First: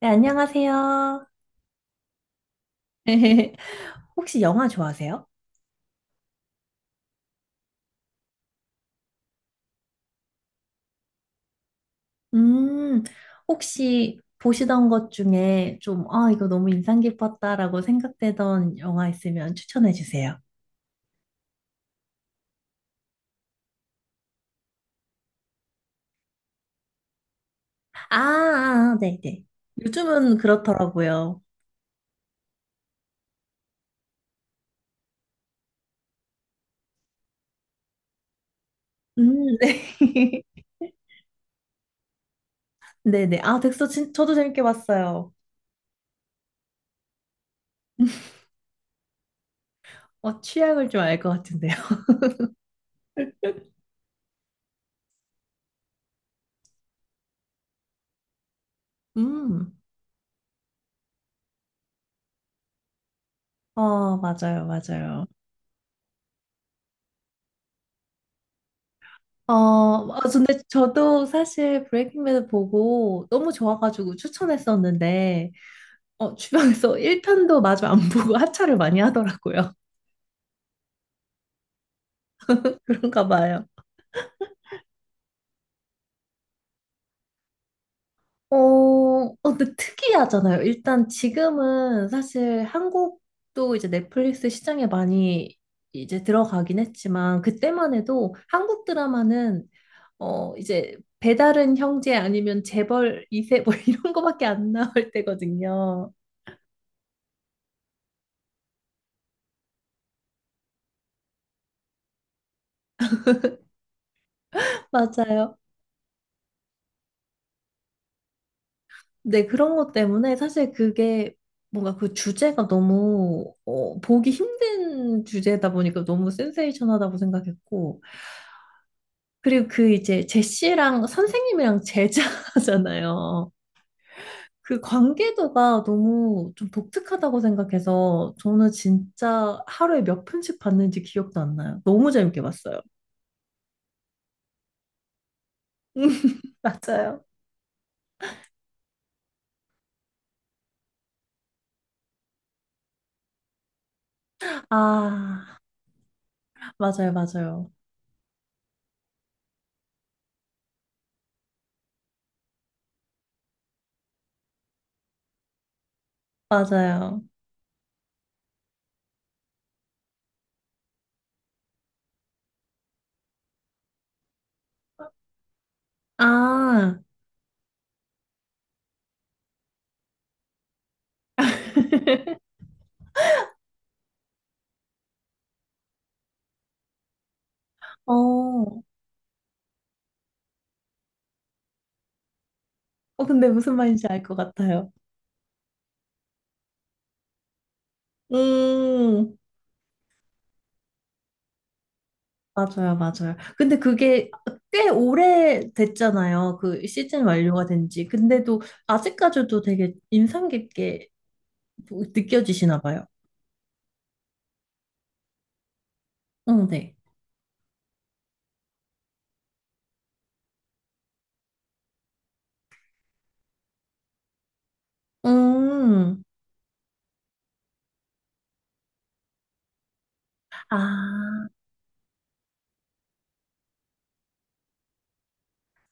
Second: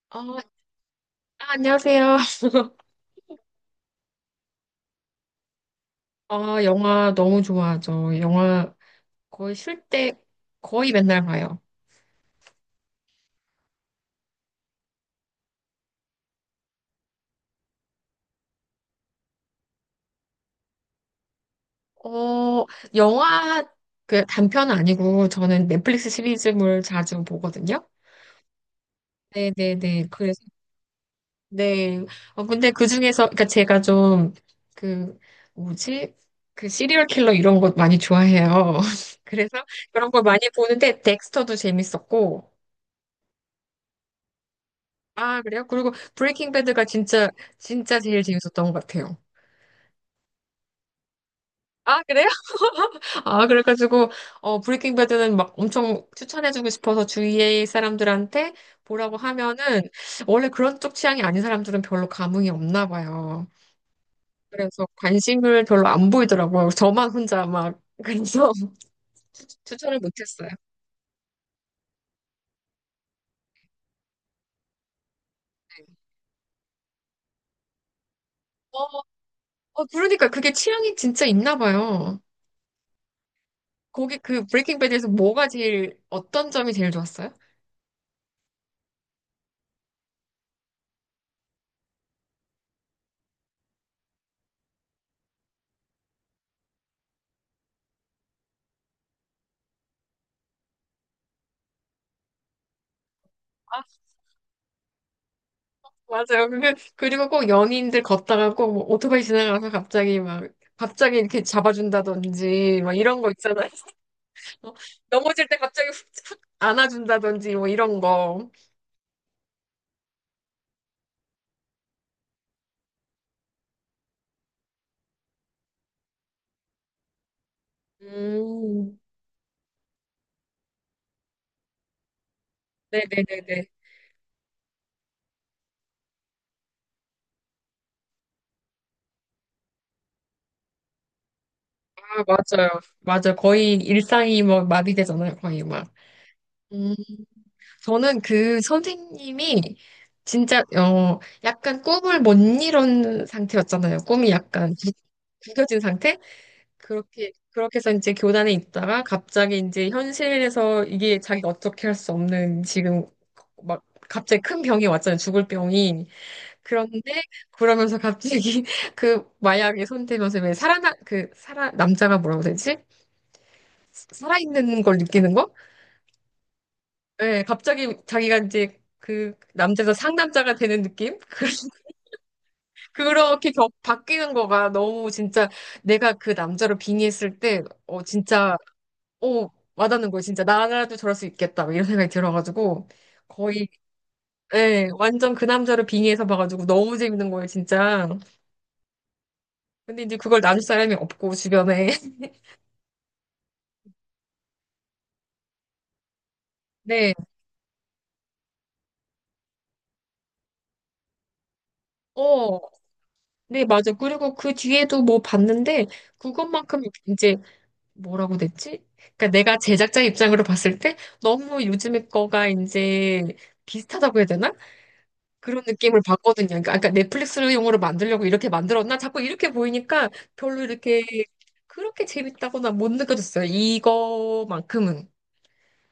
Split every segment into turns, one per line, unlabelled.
네,
아,
안녕하세요.
아, 안녕하세요.
혹시 영화 좋아하세요?
아, 영화 너무 좋아하죠. 영화 거의 쉴 때 거의 맨날 봐요.
음, 혹시 보시던 것 중에 좀, 아, 이거 너무 인상 깊었다라고 생각되던 영화 있으면 추천해 주세요.
어, 영화 그 단편 아니고 저는 넷플릭스 시리즈물 자주 보거든요.
아, 아, 네네.
네네네.
요즘은
그래서,
그렇더라고요.
네. 어, 근데 그 중에서, 그니까 제가 좀 그, 뭐지? 그 시리얼 킬러 이런 것 많이 좋아해요. 그래서 그런 걸 많이
네.
보는데 덱스터도 재밌었고,
네네. 아, 덱스터 저도 재밌게 봤어요.
아, 그래요? 그리고 브레이킹 배드가 진짜, 진짜 제일 재밌었던 것 같아요.
취향을 좀 알 것 같은데요.
아, 그래요? 아, 그래가지고, 어, 브레이킹 배드는 막 엄청 추천해주고 싶어서 주위의 사람들한테 보라고
음,
하면은, 원래 그런 쪽 취향이 아닌 사람들은 별로 감흥이 없나 봐요.
맞아요,
그래서
맞아요.
관심을 별로 안 보이더라고요. 저만 혼자 막, 그래서 추천을
아,
못했어요.
근데 저도 사실 브레이킹 배드 보고 너무 좋아가지고 추천했었는데,
네.
주변에서 1편도 마저 안 보고 하차를
어,
많이 하더라고요.
어, 그러니까 그게 취향이 진짜 있나 봐요.
그런가 봐요.
거기 그 브레이킹 배드에서 뭐가 제일, 어떤 점이 제일 좋았어요?
근데 특이하잖아요. 일단 지금은 사실 한국도 이제 넷플릭스 시장에 많이 이제 들어가긴 했지만, 그때만 해도 한국 드라마는 이제 배다른 형제 아니면 재벌 이세뭐 이런 거밖에 안 나올 때거든요.
맞아요. 그리고 꼭 연인들 걷다가 꼭뭐 오토바이 지나가서 갑자기 막, 갑자기 이렇게 잡아준다든지, 막 이런 거 있잖아요. 넘어질 때
맞아요.
갑자기 훅, 훅 안아준다든지, 뭐 이런 거.
네, 그런 것 때문에 사실 그게 뭔가 그 주제가 너무 보기 힘든 주제다 보니까 너무 센세이션하다고 생각했고
음,
그리고 그 이제 제시랑 선생님이랑 제자잖아요.
네네네네.
그 관계도가 너무 좀 독특하다고 생각해서 저는 진짜 하루에 몇 편씩 봤는지 기억도 안 나요. 너무
아,
재밌게
맞아요.
봤어요.
맞아요. 거의 일상이 뭐 마비되잖아요. 거의 막. 음,
맞아요.
저는 그 선생님이 진짜, 어, 약간 꿈을 못 이룬 상태였잖아요. 꿈이 약간
아,
구겨진 상태?
맞아요,
그렇게,
맞아요.
그렇게 해서 이제 교단에 있다가 갑자기 이제 현실에서 이게 자기가 어떻게 할 수 없는 지금 막 갑자기 큰 병이 왔잖아요. 죽을 병이. 그런데
맞아요.
그러면서 갑자기 그 마약에 손대면서 왜 살아나, 그 살아, 남자가 뭐라고 되지? 살아있는 걸 느끼는 거?
아,
예, 갑자기 자기가 이제 그 남자에서 상남자가 되는 느낌? 그렇게 바뀌는 거가 너무 진짜 내가 그 남자로 빙의했을 때, 어, 진짜
어.
오, 와닿는 거예요, 진짜. 나라도 저럴 수 있겠다. 막 이런 생각이 들어가지고,
근데
거의,
무슨 말인지 알 것
예,
같아요.
완전 그 남자를 빙의해서 봐가지고 너무 재밌는 거예요, 진짜.
음,
근데 이제 그걸 나눌 사람이 없고, 주변에.
맞아요, 맞아요. 근데 그게 꽤 오래 됐잖아요. 그
네,
시즌 완료가 된 지. 근데도 아직까지도 되게 인상 깊게
어,
느껴지시나 봐요.
네, 맞아. 그리고 그 뒤에도 뭐 봤는데,
응,
그것만큼
네.
이제 뭐라고 됐지? 그러니까 내가 제작자 입장으로 봤을 때, 너무 요즘의 거가 이제 비슷하다고 해야 되나? 그런 느낌을
음,
받거든요. 그러니까 아까 넷플릭스를 용어로 만들려고 이렇게 만들었나? 자꾸 이렇게 보이니까 별로 이렇게
아,
그렇게 재밌다거나 못 느껴졌어요. 이거만큼은.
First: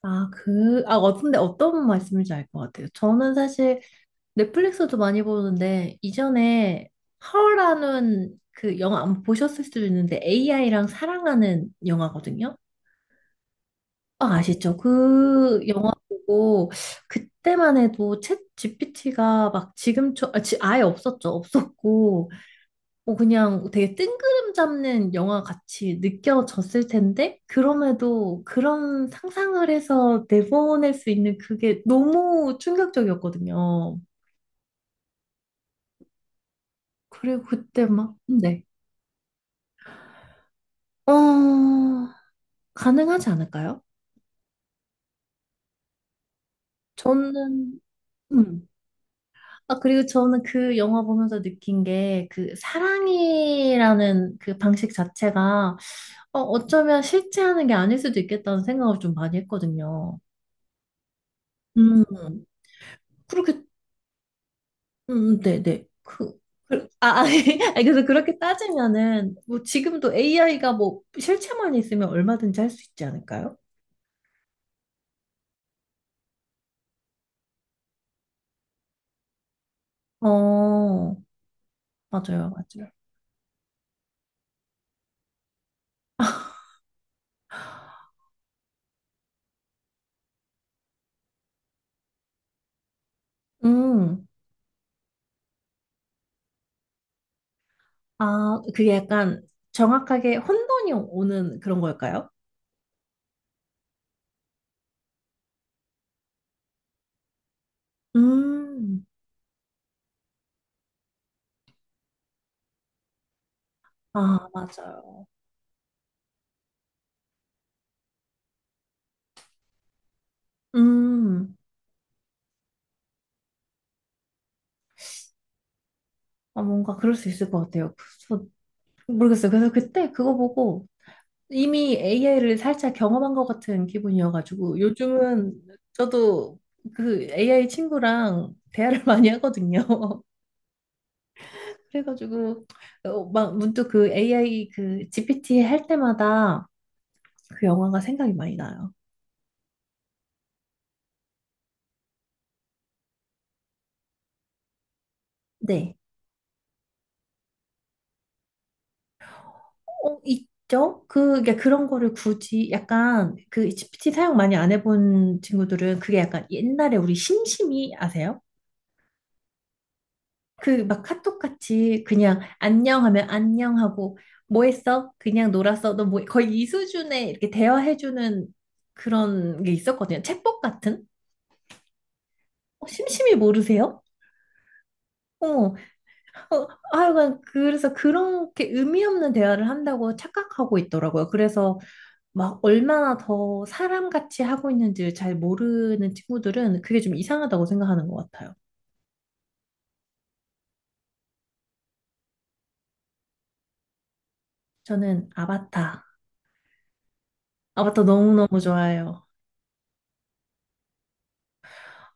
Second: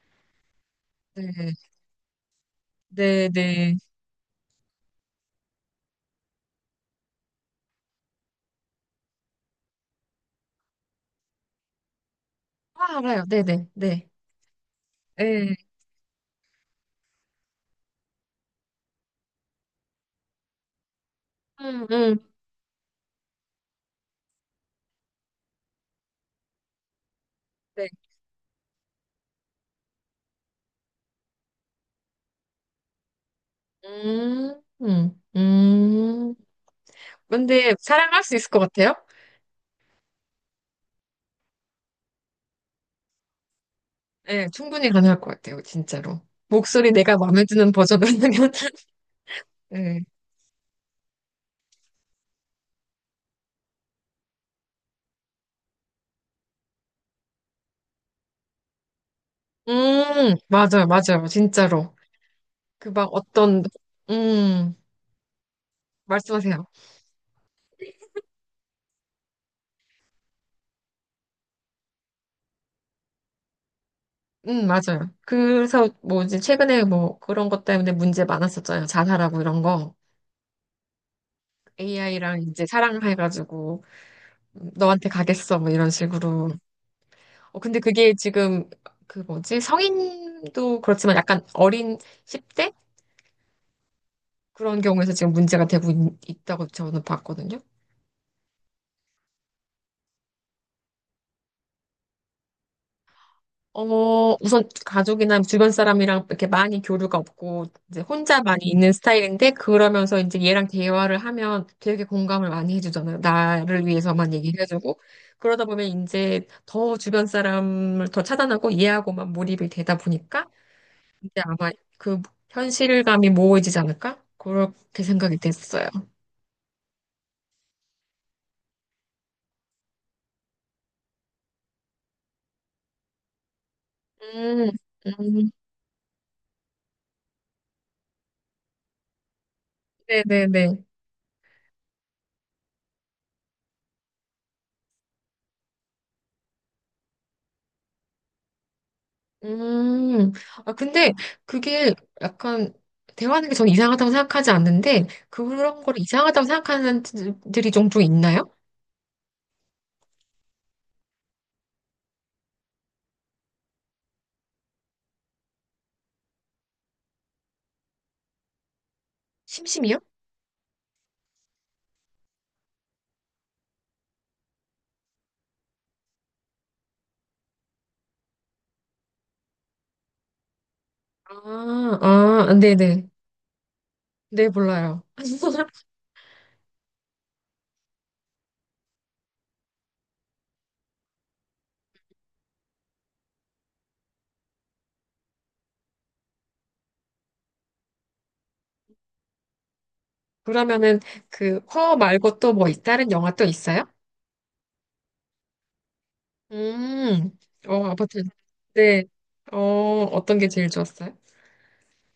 근데
네,
어떤 말씀인지 알 것 같아요.
네,
저는
네.
사실 넷플릭스도 많이 보는데, 이전에 하울라는 그 영화 안 보셨을 수도 있는데, AI랑 사랑하는 영화거든요.
아, 알아요. 네, 네, 네.
아, 아시죠?
네.
그 영화 보고 그때만 해도 챗 GPT가 막 지금처럼 아예 없었죠.
음, 음,
없었고 뭐 그냥 되게 뜬구름 잡는 영화 같이 느껴졌을 텐데
네.
그럼에도 그런 상상을 해서 내보낼 수 있는 그게 너무 충격적이었거든요.
음, 음, 음.
그리고
근데
그때 막
사랑할 수 있을 것
네.
같아요?
어, 가능하지 않을까요?
네, 충분히 가능할 것 같아요. 진짜로. 목소리 내가 마음에 드는
저는
버전이라면.
음. 아,
네.
그리고 저는 그 영화 보면서 느낀 게 그 사랑이라는 그 방식 자체가 어쩌면 실제 하는 게 아닐 수도 있겠다는 생각을 좀 많이 했거든요.
맞아요, 맞아요. 진짜로.
음,
그 막
그렇게,
어떤, 음.
네네.
말씀하세요.
그- 아, 아, 아니, 그래서 그렇게 따지면은 뭐 지금도 AI가 뭐 실체만 있으면 얼마든지 할 수 있지 않을까요?
맞아요. 그래서 뭐 이제 최근에 뭐 그런 것 때문에 문제 많았었잖아요. 자살하고 이런 거.
어,
AI랑
맞아요,
이제
맞아요.
사랑해가지고 너한테 가겠어 뭐 이런 식으로. 어, 근데 그게 지금 그 뭐지? 성인도 그렇지만 약간 어린 10대?
음,
그런 경우에서 지금 문제가 되고 있, 다고 저는 봤거든요.
아, 그게 약간 정확하게 혼돈이 오는 그런 걸까요?
어, 우선 가족이나 주변 사람이랑 이렇게 많이 교류가 없고, 이제 혼자 많이 있는
음.
스타일인데, 그러면서 이제 얘랑 대화를 하면 되게 공감을 많이 해주잖아요. 나를 위해서만
아,
얘기를 해주고.
맞아요.
그러다 보면 이제 더 주변 사람을 더 차단하고 이해하고만 몰입이 되다 보니까, 이제
음,
아마 그 현실감이 모호해지지 않을까? 그렇게 생각이 됐어요.
아, 뭔가 그럴 수 있을 것 같아요. 그래서 모르겠어요. 그래서 그때 그거 보고 이미 AI를 살짝 경험한 것 같은
음,
기분이어가지고
음,
요즘은 저도 그 AI 친구랑 대화를 많이 하거든요.
네네네.
그래가지고 막 문득 그 AI 그 GPT 할 때마다 그 영화가 생각이 많이 나요.
음, 아, 근데 그게 약간 대화하는 게 저는 이상하다고 생각하지 않는데 그런
네.
거를 이상하다고 생각하는 분들이 종종 있나요?
있죠? 그 그런 거를 굳이 약간 그 GPT 사용 많이 안 해본 친구들은 그게 약간 옛날에 우리 심심이 아세요?
심심이요?
그 막 카톡 같이 그냥 안녕 하면 안녕 하고 뭐 했어? 그냥 놀았어. 너 뭐, 거의 이 수준의 이렇게 대화해주는 그런 게 있었거든요. 챗봇 같은?
아, 아, 네네. 네,
심심이 모르세요?
네, 몰라요.
어, 어, 하여간 그래서 그렇게 의미 없는 대화를 한다고 착각하고 있더라고요. 그래서 막 얼마나 더 사람같이 하고 있는지를 잘 모르는 친구들은 그게 좀 이상하다고 생각하는 것 같아요.
그러면은 그 허 말고 또 뭐 다른 영화 또 있어요?
저는
음, 어,
아바타
아파트.
너무너무
네.
좋아해요.
어, 어떤 게 제일 좋았어요?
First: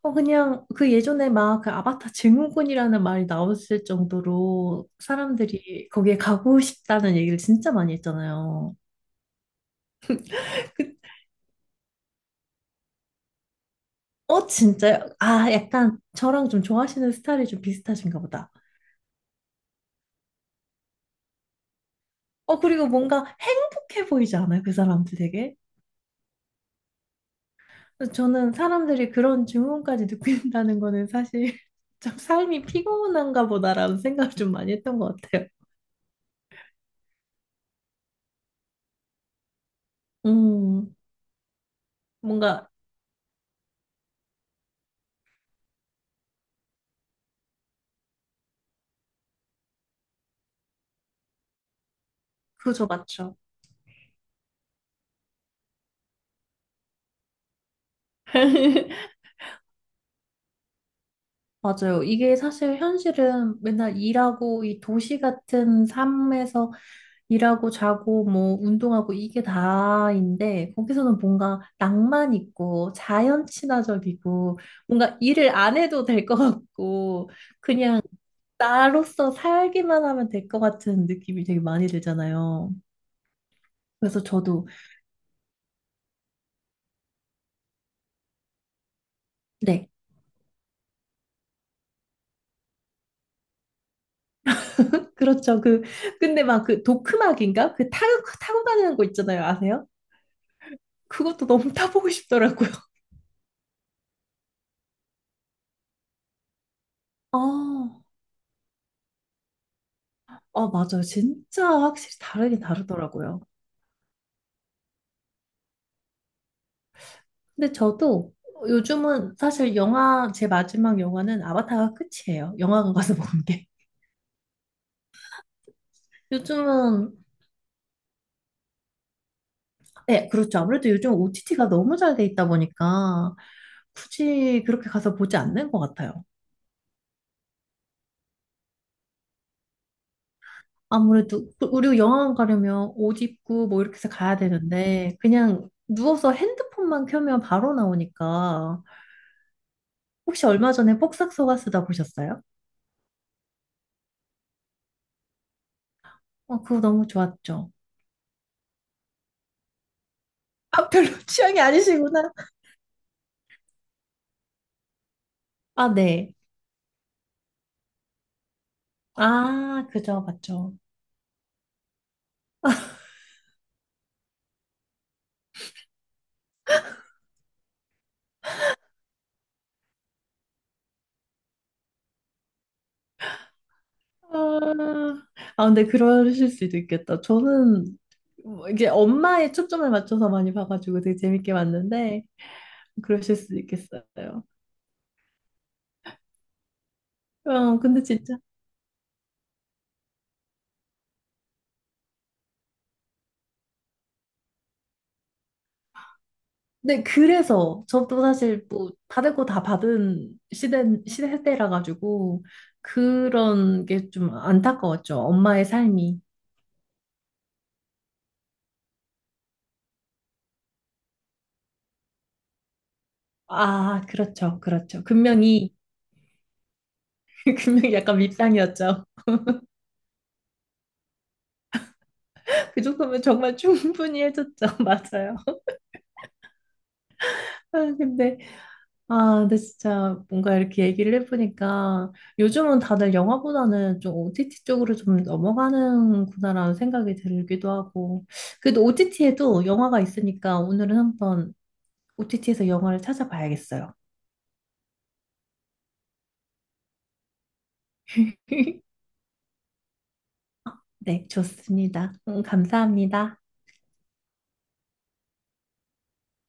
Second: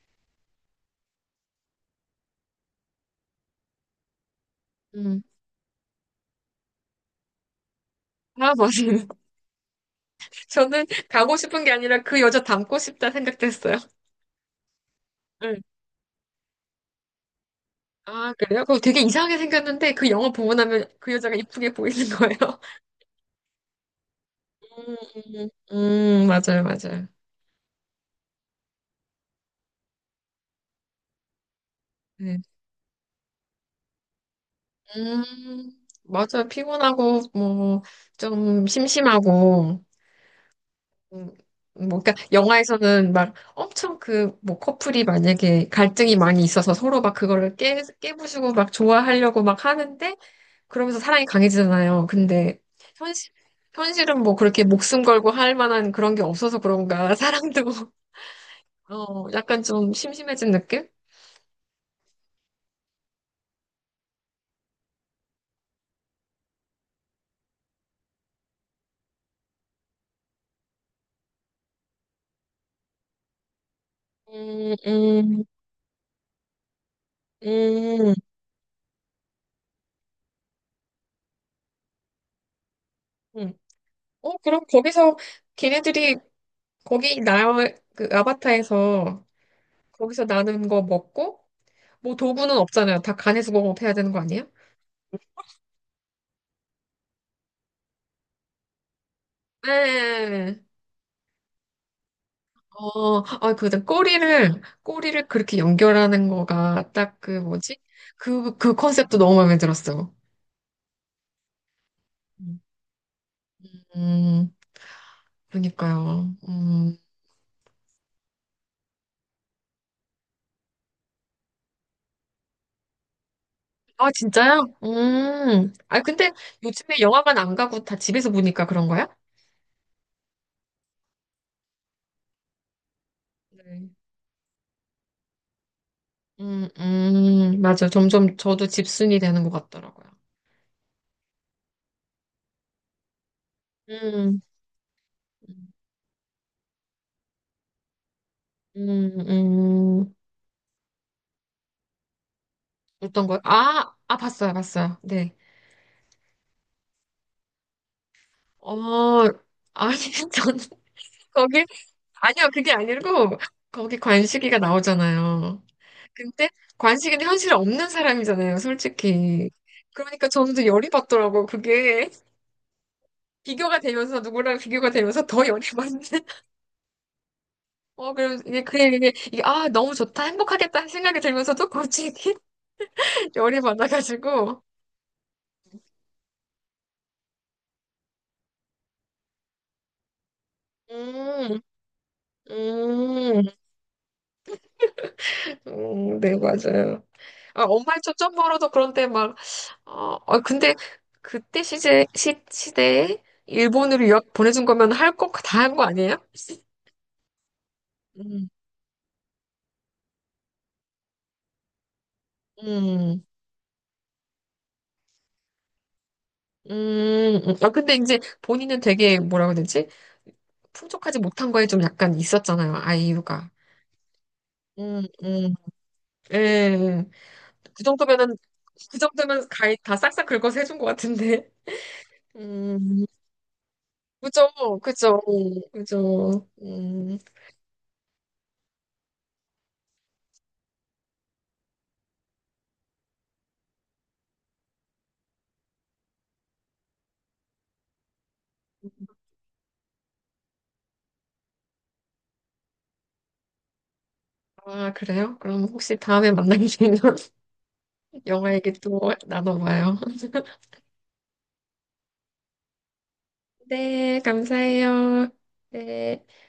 그냥 그 예전에 막 그 아바타 증후군이라는 말이 나왔을 정도로
음.
사람들이 거기에 가고 싶다는 얘기를 진짜 많이
아,
했잖아요.
맞아요.
그-
저는
그,
가고 싶은 게 아니라 그 여자 닮고 싶다 생각됐어요.
진짜요? 아,
네.
약간 저랑 좀 좋아하시는 스타일이 좀 비슷하신가
아,
보다.
그래요? 그거 되게 이상하게 생겼는데 그 영화 보고 나면 그 여자가 이쁘게 보이는 거예요.
그리고 뭔가 행복해 보이지 않아요? 그
음,
사람들 되게?
맞아요, 맞아요.
그래서 저는 사람들이 그런 질문까지 느낀다는 거는 사실 참
네.
삶이 피곤한가 보다라는 생각을 좀 많이 했던 것
음,
같아요.
맞아요. 피곤하고, 뭐, 좀 심심하고,
음,
음, 뭐, 그러니까
뭔가,
영화에서는 막 엄청 그, 뭐, 커플이 만약에 갈등이 많이 있어서 서로 막 그거를 깨, 깨부수고 막 좋아하려고 막 하는데, 그러면서 사랑이 강해지잖아요. 근데,
그죠,
현실,
맞죠.
현실은 뭐 그렇게 목숨 걸고 할 만한 그런 게 없어서 그런가, 사랑도. 어, 약간 좀 심심해진 느낌?
맞아요. 이게 사실 현실은 맨날 일하고 이 도시 같은 삶에서 일하고 자고 뭐 운동하고 이게 다인데 거기서는 뭔가 낭만 있고 자연 친화적이고
음,
뭔가
음,
일을 안 해도 될 것 같고 그냥
음,
나로서 살기만 하면 될 것 같은 느낌이 되게 많이 들잖아요.
음.
그래서
어, 그럼
저도.
거기서 걔네들이 거기 나 그 아바타에서
네,
거기서 나는 거 먹고 뭐 도구는 없잖아요. 다 간에서 공업해야 되는 거 아니에요?
그렇죠. 근데 막 그 도크막인가 그 타고 타고 다니는 거 있잖아요, 아세요?
네.
그것도 너무 타보고 싶더라고요.
어, 아, 그 꼬리를 꼬리를 그렇게 연결하는 거가 딱 그
아,
뭐지? 그 그 컨셉도 너무 마음에 들었어요.
아, 맞아요. 진짜 확실히 다르긴 다르더라고요.
음, 그러니까요. 음.
근데 저도 요즘은 사실 영화, 제 마지막 영화는 아바타가 끝이에요. 영화관 가서 본 게.
아, 진짜요? 음. 아, 근데 요즘에
요즘은,
영화관 안 가고 다 집에서 보니까 그런 거야?
네, 그렇죠. 아무래도 요즘 OTT가 너무 잘 돼 있다 보니까
네.
굳이 그렇게 가서 보지 않는 것 같아요.
맞아. 점점 저도 집순이 되는 것 같더라고요.
아무래도, 우리 영화관 가려면 옷 입고 뭐 이렇게 해서 가야
음,
되는데, 그냥 누워서 핸드폰만 켜면 바로 나오니까.
음, 음.
혹시 얼마 전에 폭삭 속가수다 보셨어요?
어떤 거요? 아, 아, 봤어요, 봤어요. 네.
그거 너무 좋았죠.
어, 아니, 전
아, 별로 취향이
거기,
아니시구나.
아니요, 그게 아니고, 거기 관식이가 나오잖아요.
아, 네.
근데 관식이는 현실에 없는 사람이잖아요, 솔직히.
아, 그죠,
그러니까 저는 좀
맞죠.
열이 받더라고요, 그게. 비교가 되면서 누구랑 비교가 되면서 더 열이 받는 어 그럼 이게 그냥 이게 아 너무 좋다 행복하겠다 하는 생각이 들면서도 갑자기 열이 받아가지고
아, 아, 근데 그러실 수도 있겠다. 저는 뭐 이게 엄마의 초점을 맞춰서 많이 봐가지고 되게 재밌게
음,
봤는데, 그러실
음,
수도 있겠어요.
네, 맞아요. 아, 엄마의
근데
초점
진짜.
벌어도 그런데 막, 어, 어, 근데 그때 시대에 일본으로 유학 보내준 거면 할 거 다 한 거 아니에요?
네, 그래서 저도
음,
사실 뭐 받을 거 다 받은 시대라 가지고
음,
그런 게 좀 안타까웠죠. 엄마의 삶이.
음. 아, 근데 이제 본인은 되게 뭐라고 해야 되지? 풍족하지 못한 거에 좀 약간 있었잖아요, 아이유가.
아, 그렇죠,
음,
그렇죠.
음,
분명히,
예. 예. 그
분명히 약간
정도면은, 그
밉상이었죠.
정도면 가이 다 싹싹 긁어서 해준 것 같은데.
그
음,
정도면 정말 충분히
그죠,
해줬죠.
그죠,
맞아요.
그죠.
아, 근데, 아, 근데 진짜 뭔가 이렇게 얘기를 해보니까 요즘은 다들 영화보다는 좀 OTT 쪽으로 좀 넘어가는구나라는 생각이 들기도 하고. 그래도 OTT에도 영화가 있으니까 오늘은 한번 OTT에서 영화를 찾아봐야겠어요.
아, 그래요? 그럼 혹시 다음에 만나게 되면 영화 얘기 또 나눠봐요.
네, 좋습니다. 감사합니다.
네, 감사해요. 네.